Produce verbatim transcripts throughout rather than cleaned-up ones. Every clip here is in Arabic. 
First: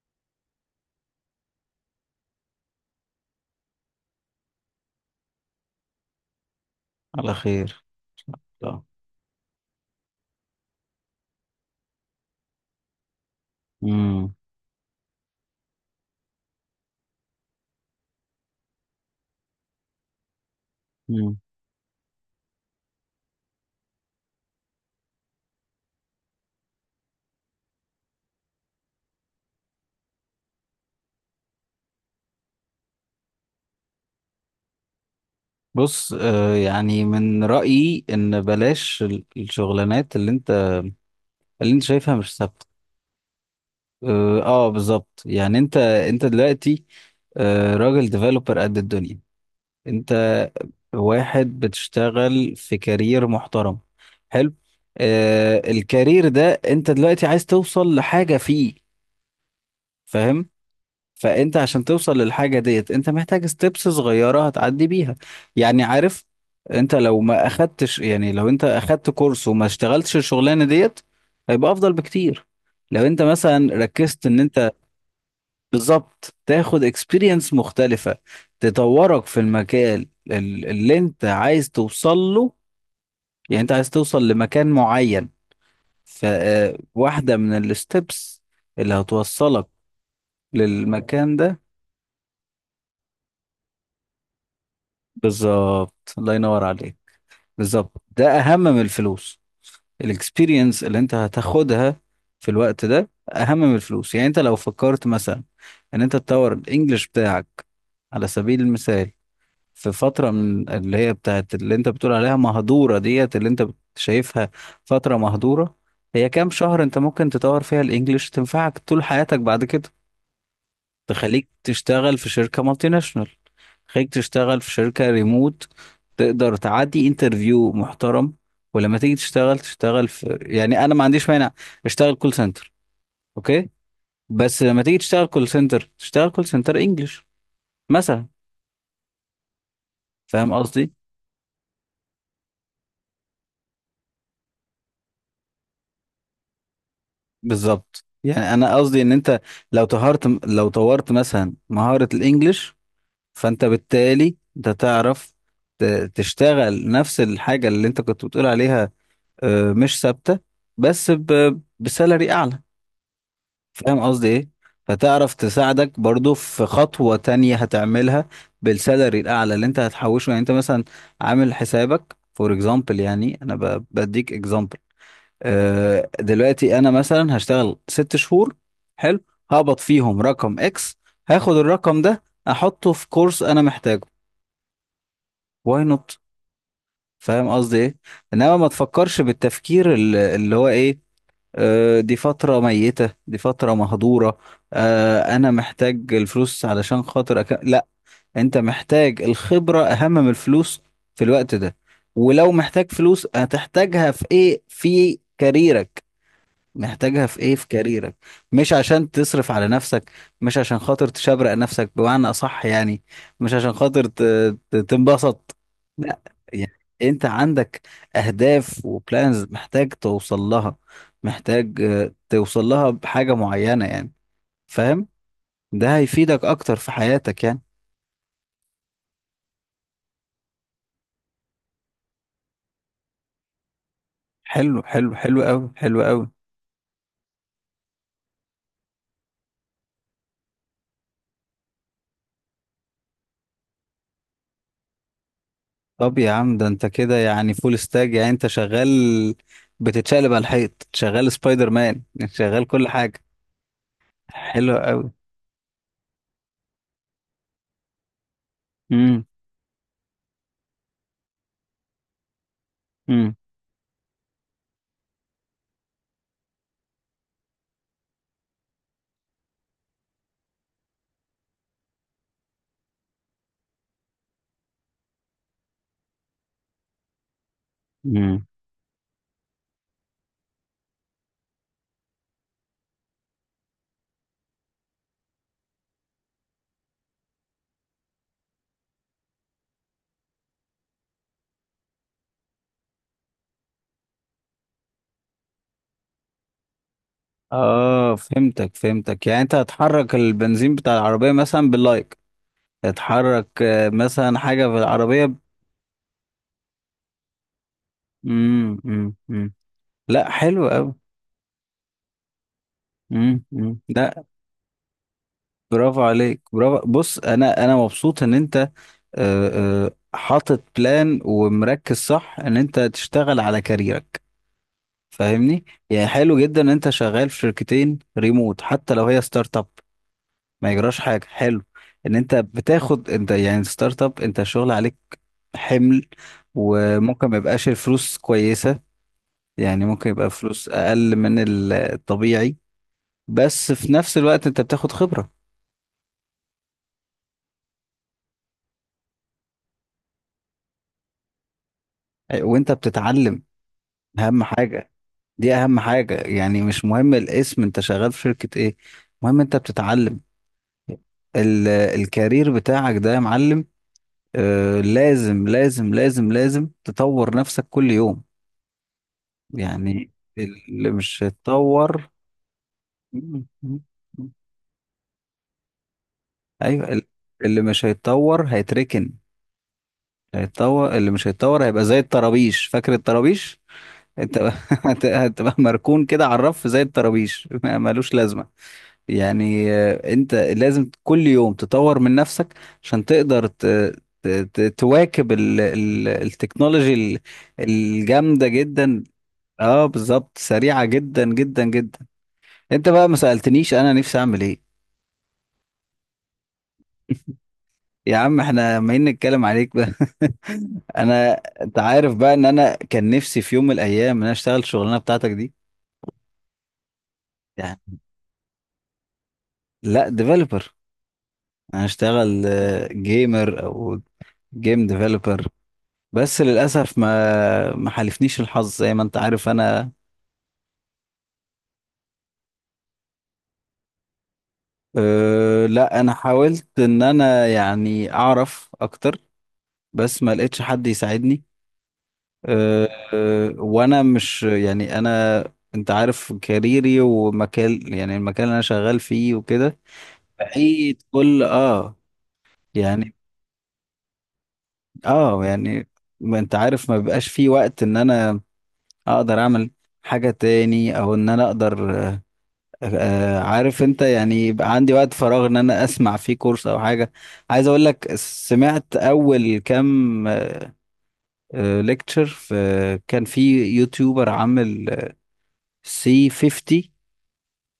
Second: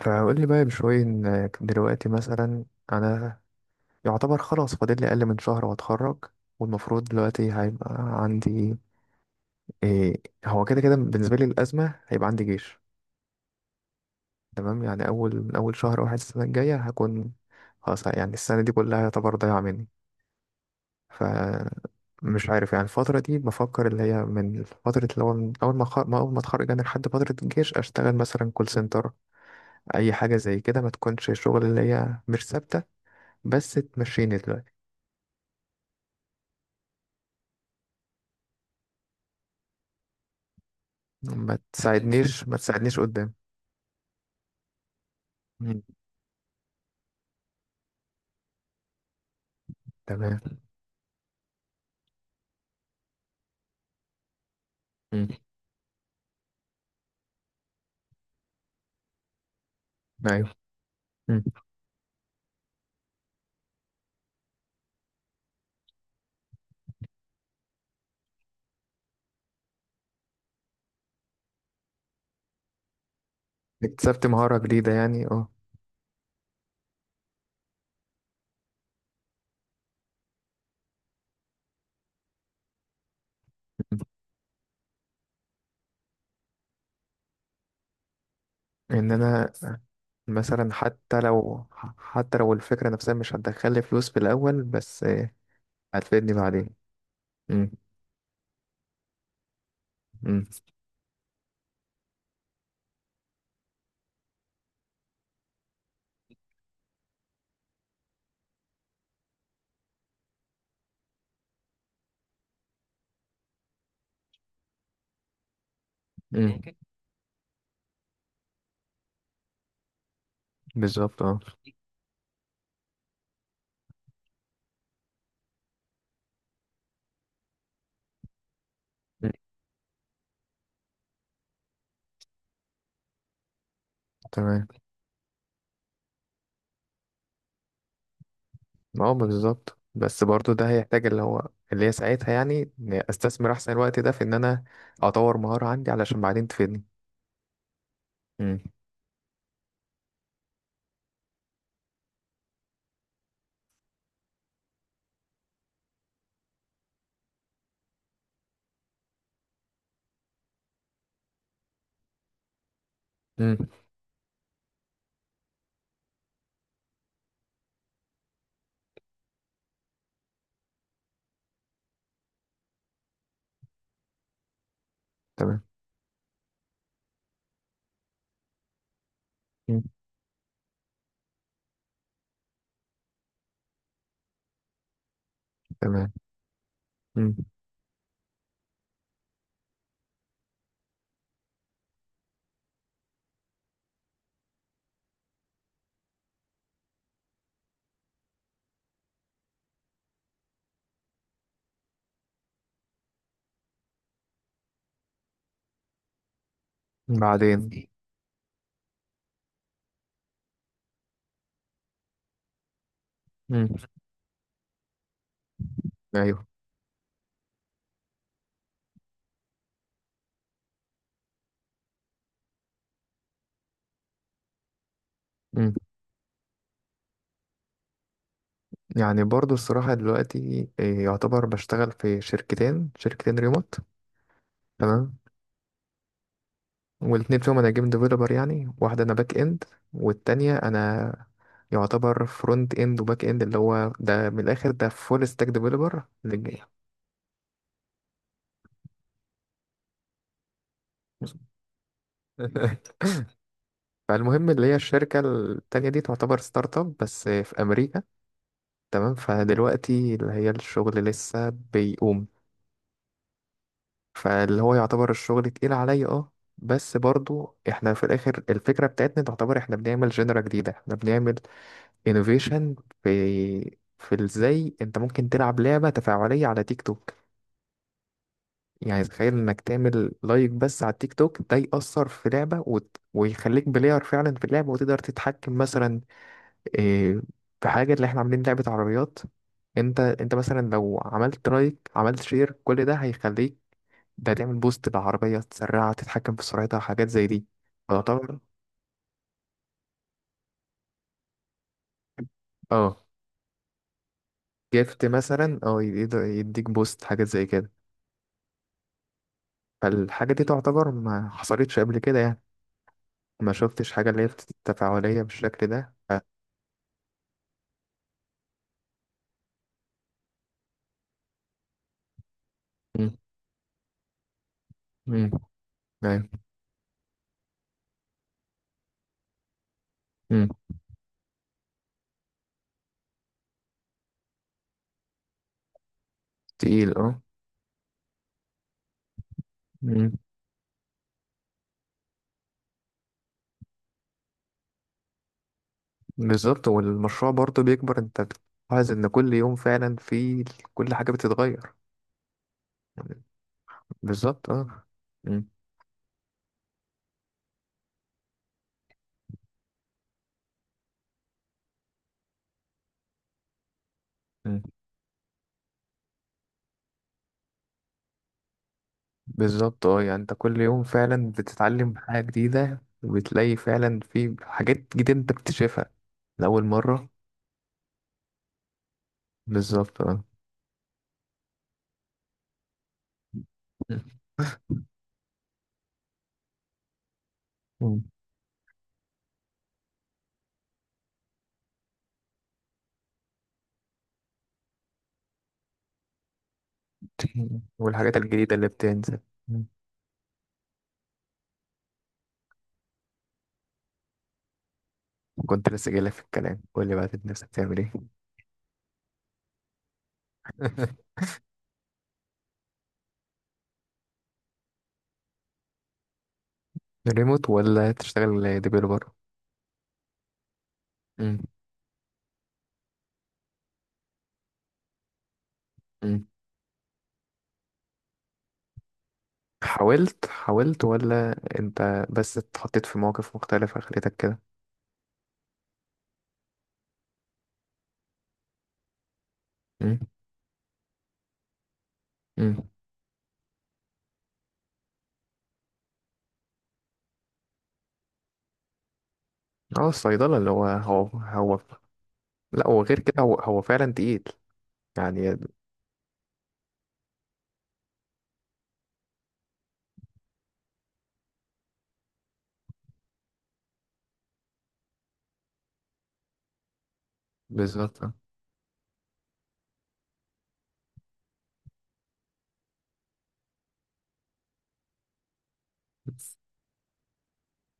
فقول لي بقى بشوية إن دلوقتي مثلا أنا يعتبر خلاص فاضل لي أقل من شهر وأتخرج، والمفروض على دلوقتي خير. هيبقى عندي. لا. إيه هو كده كده بالنسبة لي الأزمة هيبقى عندي جيش. مم. تمام، يعني أول من أول شهر واحد السنة الجاية هكون خلاص. يعني السنة دي كلها يعتبر ضايعة مني. ف مم. مش عارف، يعني الفترة دي بفكر اللي هي من فترة اللي هو من أول ما خ... ما أول ما أتخرج أنا لحد فترة الجيش أشتغل مثلا كول سنتر، أي حاجة زي كده ما تكونش شغل، اللي هي مش ثابتة بس تمشيني دلوقتي. بص، آه يعني من رأيي ان بلاش ال- الشغلانات اللي انت، ما اللي انت شايفها مش تساعدنيش ما ثابتة. تساعدنيش قدام. اه آه، بالظبط، يعني انت مم. انت دلوقتي آه راجل ديفلوبر قد الدنيا. انت تمام. واحد بتشتغل في كارير محترم، حلو. مم. آه الكارير ده انت دلوقتي عايز توصل لحاجة فيه، فاهم؟ ايوه. مم. فانت عشان توصل للحاجه ديت، انت محتاج ستيبس صغيره هتعدي بيها، يعني عارف. انت لو ما اخدتش، يعني لو انت اخدت كورس وما اشتغلتش الشغلانه ديت، هيبقى افضل بكتير. لو انت مثلا ركزت اكتسبت ان مهارة انت، جديدة يعني اه. بالظبط، تاخد اكسبيرينس مختلفه، تطورك في المكان ال- اللي انت عايز توصل له. يعني انت عايز مم. توصل لمكان معين، فواحده من الستبس اللي ان انا هتوصلك مثلا حتى للمكان ده. لو حتى لو الفكرة نفسها مش هتدخلي فلوس في الأول، بس آه، بالظبط، هتفيدني الله ينور بعدين. عليك. مم. بالظبط، ده اهم من الفلوس. مم. الاكسبيرينس اللي انت هتاخدها في الوقت ده اهم من الفلوس. يعني انت لو فكرت مثلا ان انت تطور الانجليش بتاعك على سبيل المثال، في فترة من اللي هي بتاعت اللي انت بتقول عليها مهدورة ديت، اللي انت شايفها فترة مهدورة. هي كام مم. شهر انت ممكن تطور فيها الانجليش تنفعك طول حياتك بعد كده. بالظبط اه. تخليك تشتغل في شركة مالتي ناشونال، تخليك تشتغل في شركة ريموت، تقدر تعدي انترفيو محترم. ولما تيجي مم. تشتغل، تشتغل في، يعني انا ما عنديش مانع اشتغل كول سنتر، اوكي، بس تمام. لما تيجي تشتغل كول سنتر، تشتغل كول سنتر انجلش مثلا. اه بالظبط، بس برضو فاهم ده قصدي؟ هيحتاج اللي هو اللي هي ساعتها، يعني إني استثمر احسن الوقت ده في ان انا اطور مهارة عندي علشان بعدين تفيدني. بالظبط، يعني مم. انا قصدي ان انت لو طهرت، لو طورت مثلا مهارة الانجليش، فانت بالتالي انت تعرف ت- تشتغل نفس الحاجة اللي انت كنت بتقول عليها آه، مش ثابتة بس ب- بسالري أعلى. مم. فاهم قصدي إيه؟ فتعرف تساعدك برضو في خطوة تانية هتعملها بالسالري الأعلى اللي أنت هتحوشه. يعني أنت مثلا عامل حسابك فور إكزامبل، يعني أنا ب- بديك إكزامبل. تمام. آه، دلوقتي أنا مثلا هشتغل ست شهور، حلو، هقبض مم. فيهم رقم إكس، هاخد الرقم ده أحطه في كورس أنا محتاجه. واي نوت؟ تمام. مم. فاهم قصدي إيه؟ إنما ما تفكرش بالتفكير اللي، اللي هو إيه، آه، دي فترة ميتة، دي فترة مهدورة، آه، أنا محتاج الفلوس علشان خاطر أك... لا، أنت محتاج الخبرة أهم من الفلوس في الوقت ده. ولو محتاج فلوس، هتحتاجها في إيه؟ في كاريرك. محتاجها في ايه؟ في بعدين. كاريرك. مش عشان تصرف على نفسك، مش عشان خاطر تشبرق نفسك بمعنى اصح يعني، مش مم. عشان خاطر ت- ت- تنبسط. لا، ايوه. يعني انت عندك اهداف وبلانز محتاج توصل لها، محتاج آه، توصل لها بحاجة معينة يعني، فاهم. مم. ده هيفيدك اكتر في حياتك يعني. يعني برضو الصراحة دلوقتي إيه، يعتبر بشتغل في شركتين شركتين ريموت. حلو، حلو، تمام. حلو قوي، حلو قوي. والاتنين فيهم انا جيم ديفلوبر، يعني واحدة انا باك اند، والتانية انا يعتبر فرونت اند وباك اند، اللي هو ده من الاخر ده فول ستاك ديفلوبر. طب يا عم ده انت كده يعني فول ستاج، يعني انت شغال، بتتشقلب على الحيط، شغال سبايدر مان، شغال كل حاجة. فالمهم اللي هي حلو قوي. الشركة التانية دي تعتبر ستارت اب بس في امريكا. تمام. امم فدلوقتي اللي هي الشغل لسه بيقوم، امم فاللي هو يعتبر الشغل تقيل عليا اه. بس برضو احنا في الاخر الفكرة بتاعتنا تعتبر احنا بنعمل جنرا جديدة، احنا بنعمل انوفيشن في، في ازاي انت ممكن تلعب لعبة تفاعلية على تيك توك. امم يعني تخيل انك تعمل لايك بس على التيك توك ده يأثر في لعبة وت... ويخليك بلاير فعلا في اللعبة، وتقدر تتحكم مثلا إيه، في حاجة، اللي احنا عاملين لعبة عربيات. انت انت مثلا لو عملت لايك عملت شير، كل ده هيخليك ده تعمل بوست لعربية، تسرعها تتحكم في سرعتها، حاجات زي دي. اه، تعتبر فهمتك فهمتك. يعني انت هتحرك البنزين بتاع العربية مثلا باللايك، اه. هتحرك آه، مثلا حاجة في جفت العربية. مثلا اه يقدر يديك بوست، حاجات زي كده. امم امم امم لا، فالحاجة دي حلو تعتبر قوي. ما حصلتش قبل كده يعني. امم ما امم شفتش حاجة اللي لا، هي بت- تفاعلية بالشكل ده برافو ف- عليك، برافو. بص، انا انا مبسوط ان انت آه، آه، حاطط بلان ومركز صح ان انت مم. تشتغل على كاريرك، مم. فاهمني؟ يعني أيوة. حلو جدا ان انت شغال في شركتين ريموت، حتى لو هي ستارت اب، مم. ما يجراش حاجه. حلو ان انت بتاخد، انت يعني ستارت اب انت الشغل عليك حمل، تقيل اه. وممكن ما يبقاش الفلوس كويسه، يعني ممكن مم. يبقى فلوس اقل من ال- الطبيعي، بس في نفس الوقت انت بتاخد خبره بالظبط، والمشروع برضه بيكبر، انت بتلاحظ ان كل يوم فعلا في كل حاجة بتتغير. وانت بتتعلم، اهم بالظبط اه. حاجه. مم. دي اهم حاجه، يعني مش مهم الاسم انت شغال في شركه ايه، المهم انت بتتعلم. ال- الكارير بتاعك ده يا معلم، مم. آه لازم لازم لازم لازم تطور نفسك كل يوم، بالظبط اه، يعني يعني انت كل يوم اللي مش فعلا بتتعلم هيتطور. حاجة جديدة، مم. وبتلاقي مم. فعلا في حاجات جديدة انت بتكتشفها لأول ايوه، ال- مرة. اللي مش هيتطور هيتركن. بالظبط اه. هيتطور، اللي مش هيتطور هيبقى زي الطرابيش، فاكر الطرابيش؟ انت هت- هتبقى مركون كده على الرف زي الطرابيش، ما مم. ملوش لازمه. يعني آه، انت لازم كل يوم تطور من نفسك عشان تقدر ت... ت... ت- تواكب ال... ال... التكنولوجي ال- والحاجات الجامده الجديدة اللي جدا. بتنزل. مم. اه بالظبط، سريعه جدا جدا جدا. انت بقى ما سالتنيش انا نفسي اعمل ايه. كنت لسه جايلك في الكلام، قول لي بقى انت نفسك تعمل ايه. يا عم احنا ما نتكلم عليك بقى. انا، انت عارف بقى ان انا كان نفسي في يوم من الايام ان انا اشتغل الشغلانه بتاعتك دي، ريموت يعني. ولا تشتغل ديفيلوبر. لا، ديفلوبر. مم. انا اشتغل جيمر او جيم ديفلوبر، مم. بس للاسف ما ما حالفنيش الحظ، زي ما انت عارف انا. حاولت حاولت ولا انت بس اتحطيت في مواقف مختلفة خليتك كده. اه، لا انا حاولت ان انا يعني اعرف اكتر، مم. بس ما لقيتش حد يساعدني. مم. اه. اه وانا مش يعني انا، انت عارف كاريري ومكان، يعني المكان اللي انا شغال فيه وكده اه الصيدلة اللي هو بعيد هو كل هو. اه، لا هو غير يعني كده، هو هو فعلا تقيل يعني. اه، يعني ما انت عارف ما بيبقاش في وقت ان انا اقدر اعمل حاجة تاني، او ان انا اقدر آه آه، عارف انت يعني، يبقى عندي وقت فراغ ان انا اسمع فيه كورس او حاجة. عايز اقول بالظبط اه. لك، سمعت اول كام ليكتشر في، كان في يوتيوبر عامل سي فيفتي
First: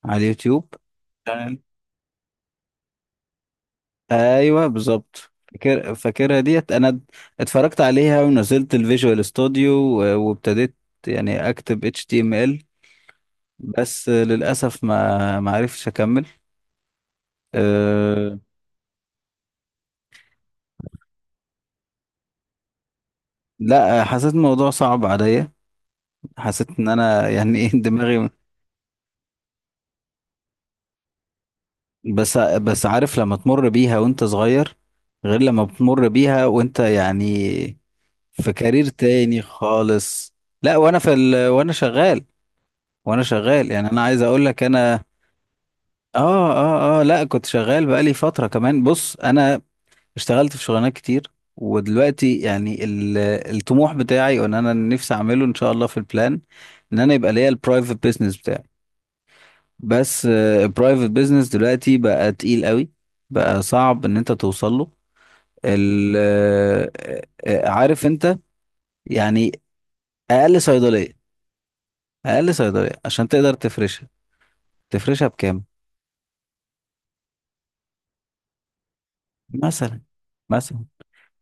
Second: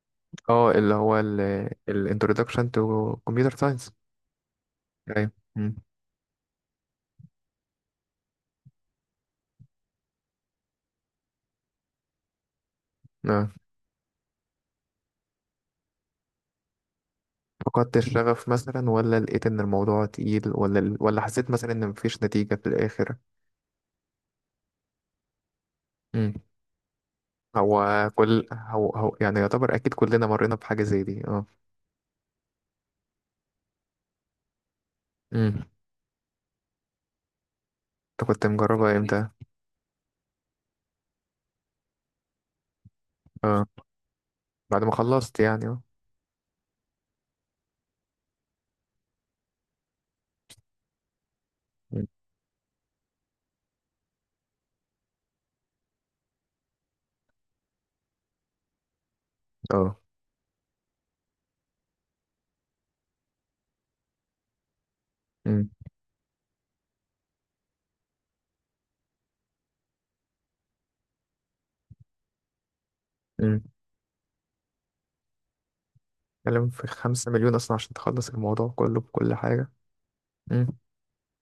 على آه، اليوتيوب. اللي هو ال الانترودكشن تو كمبيوتر ساينس. ايوه بالظبط، ايوه. مم. فاكر فاكرها ديت انا. اتفرجت عليها ونزلت الفيجوال ستوديو، و- وابتديت يعني اكتب إتش تي إم إل، آه. بس للاسف ما ما عرفتش اكمل. فقدت أه. الشغف مثلا ولا لقيت ان الموضوع تقيل ولا ال- ولا حسيت مثلا ان مفيش نتيجة في الاخر. لا، حسيت الموضوع صعب عليا، مم. حسيت ان انا يعني ايه هو دماغي. كل هو هو يعني يعتبر اكيد كلنا مرينا بحاجة زي دي اه. بس بس عارف لما تمر بيها وانت صغير، غير لما مم. بتمر بيها وانت يعني انت كنت في كارير مجربها امتى؟ تاني خالص. لا وانا في ال... وانا شغال، وانا اه شغال. يعني انا عايز اقول لك، بعد ما انا خلصت يعني اه. اه اه اه، لا كنت شغال بقالي فترة كمان. بص انا اشتغلت في شغلانات كتير، مم. ودلوقتي يعني ال- الطموح بتاعي وان انا نفسي اعمله ان شاء الله في البلان ان انا يبقى ليا البرايفت بيزنس بتاعي، اه. بس البرايفت بيزنس دلوقتي بقى تقيل قوي، بقى صعب ان انت توصل له. مم. ال- آه، آه، عارف انت يعني، اقل صيدلية، اقل صيدلية عشان تقدر مم. تفرشها، تفرشها بكام؟ اتكلم في خمسة مليون اصلا عشان تخلص الموضوع كله بكل حاجة. مثلا، مم. مثلا.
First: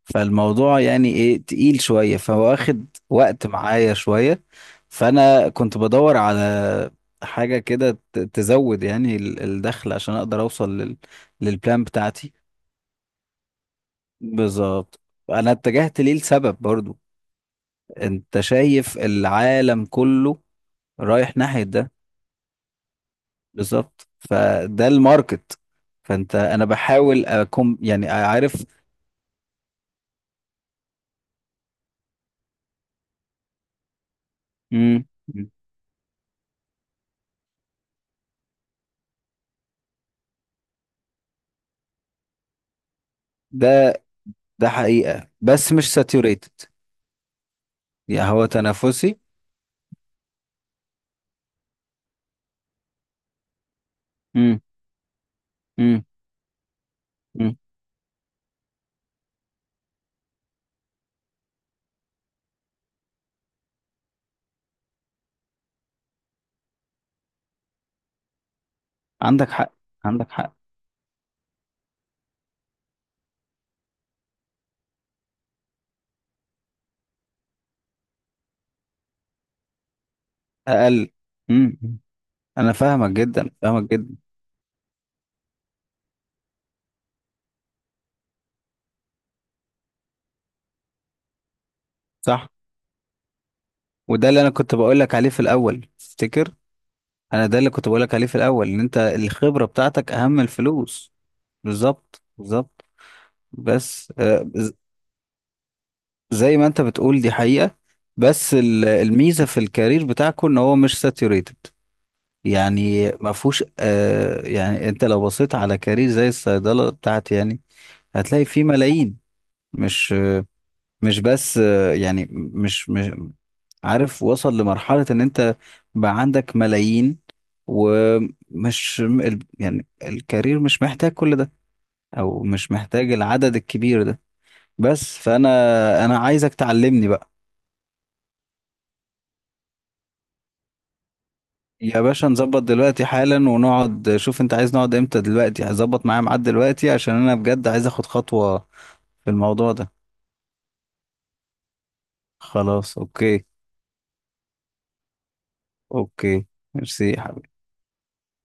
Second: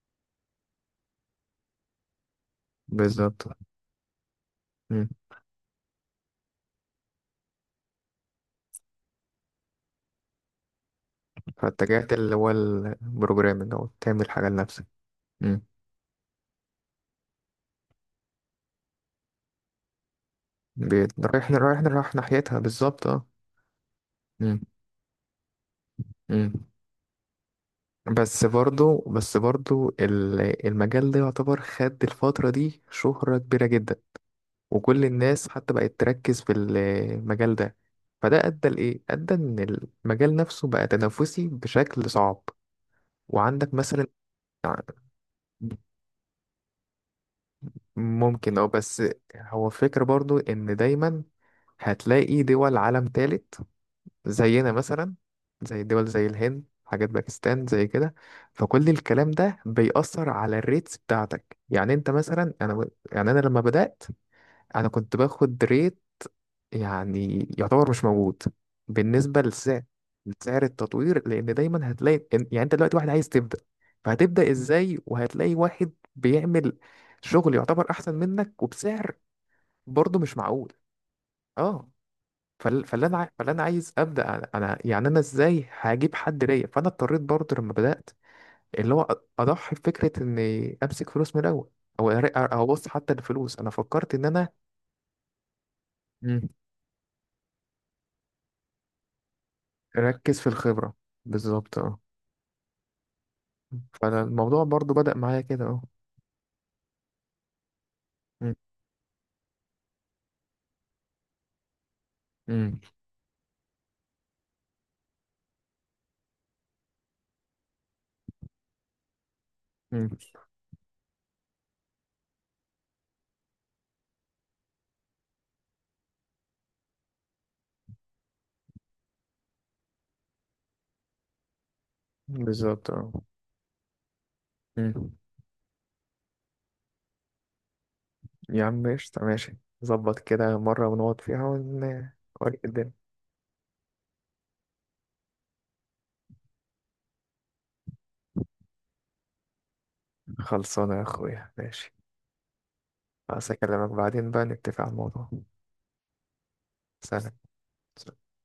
فالموضوع يعني ايه، تقيل شوية، فواخد بالظبط. وقت معايا شوية. فانا كنت بدور على حاجة كده ت- تزود يعني ال- الدخل عشان اقدر اوصل لل...، للبلان فاتجهت بتاعتي. اللي هو البروجرامنج أو تعمل حاجة لنفسك. بالظبط. انا مم. اتجهت ليه لسبب برضو، انت شايف العالم كله بي- رايح رايح ناحية رايح ده. رايح ناحيتها بالظبط اه. بالظبط، مم. فده الماركت. فانت، مم. انا بحاول اكون يعني بس عارف. برضو بس برضو ال- المجال ده يعتبر خد الفترة دي شهرة كبيرة جدا، وكل مم. الناس حتى بقت تركز في المجال ده. فده أدى لإيه؟ أدى إن المجال نفسه بقى تنافسي بشكل صعب. وعندك ده، مثلا ده حقيقة بس مش ساتوريتد، يعني هو ممكن أو بس. تنافسي. هو فكرة برضو إن دايما هتلاقي دول عالم تالت امم زينا مثلا، زي امم دول زي الهند، حاجات امم باكستان زي كده. فكل الكلام ده بيأثر على الريتس بتاعتك، يعني انت مثلا انا، يعني انا لما بدأت انا كنت باخد ريت يعني يعتبر مش موجود بالنسبة عندك حق، لسعر، عندك حق. لسعر التطوير، لان دايما هتلاقي إن- يعني انت دلوقتي واحد عايز تبدأ، فهتبدأ ازاي، وهتلاقي واحد بيعمل شغل يعتبر احسن منك وبسعر برضه مش معقول اقل. امم. اه. امم. انا فال- فاللي فاهمك انا عاي- جدا، فاللي انا فاهمك عايز جدا. ابدا انا، يعني انا ازاي هجيب حد ليا، فانا اضطريت برضه لما بدات اللي هو أ- اضحي بفكره اني امسك فلوس من الاول، او أر- صح، او ابص حتى للفلوس انا فكرت ان وده اللي انا. انا كنت بقول لك عليه في الاول، مم. تفتكر انا ده اللي كنت بقول لك عليه في الاول ان انت الخبرة بتاعتك اهم اركز من في الخبره الفلوس. بالظبط اه. بالظبط، بالظبط. بس آه، فالموضوع ز- برضه بدا معايا كده اه. زي ما انت بتقول دي حقيقة، بس مم. ال- الميزة في الكارير بتاعكم ان هو مش ساتيوريتد. مم. يعني ما فيهوش آه يعني، انت لو بصيت على كارير زي الصيدلة بتاعتي يعني هتلاقي فيه ملايين. مم. مش مش بس آه، يعني مش مش عارف، وصل لمرحلة ان انت بقى عندك ملايين، ومش ال- يعني الكارير مش محتاج كل ده، او مش بالظبط اه. محتاج العدد الكبير ده. مم. بس فانا، انا عايزك تعلمني بقى. يا عم قشطة ماشي، ظبط كده مرة ونقعد فيها يا باشا نظبط ونوريك الدنيا. دلوقتي حالا، ونقعد. شوف انت عايز نقعد امتى، دلوقتي هظبط معايا ميعاد دلوقتي عشان انا بجد عايز اخد خطوة في الموضوع ده. خلصانة يا أخويا ماشي، خلاص اوكي. بس أكلمك بعدين بقى نتفق على الموضوع. اوكي، ميرسي يا سلام. حبيبي.